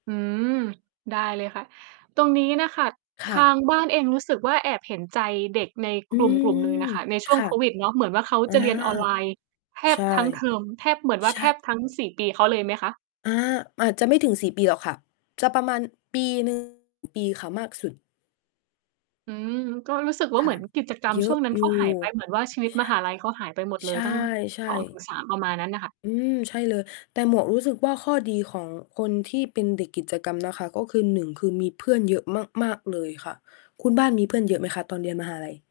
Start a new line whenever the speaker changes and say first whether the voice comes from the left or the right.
right: อืม ได้เลยค่ะ ตรงนี้น่ะค่ะ
left: ค
right: ท
left: ่ะ
right: างบ้านเองรู้สึกว่า แอบเห็นใจเด็กใน
left: อื
right: กลุ่ม กลุ่มหนึ่
left: ม
right: งน่ะค่ะ ในช่
left: ค
right: วง
left: ่ะ
right: โควิดเนาะ เหมือนว่า เขา
left: อา
right: จะเรียนออน ไลน์แท
left: ใช
right: บ
left: ่
right: ทั้งเทอม แทบ เหมือนว่า
left: ใช
right: แ
left: ่
right: ทบ ทั้ง 4 ปีเขาเลยไหมคะ?
left: อา อาจจะไม่ถึง 4 ปีหรอกค่ะ จะประมาณปีหนึ่ง ปีค่ะ มากสุด
right: อืม อืม ก็รู้สึกว่า
left: ค
right: เห
left: ่
right: มื
left: ะ
right: อน กิจกรรม
left: เย
right: ช
left: อ
right: ่ว
left: ะ
right: งนั้น
left: อย
right: เ
left: ู
right: ข
left: ่
right: าหายไป เหมือนว่า ชีวิต
left: ช
right: ม
left: ่ะ
right: หาลัยเขาหายไปหมดเล
left: ใช
right: ย
left: ่
right: ตั้ง
left: ใช
right: สองถึ
left: ่
right: งสาม ประมาณนั้นน่ะค่ะ
left: อืม ใช่เลย แต่หมวกรู้สึกว่า ข้อดีของคนที่เป็นเด็กกิจกรรม นะคะ ก็คือ 1 คือมีเพื่อนเยอะมาก ๆ เลยค่ะ คุณบ้านมีเพื่อน เยอะไหมคะ ตอนเรียนมหาลัย?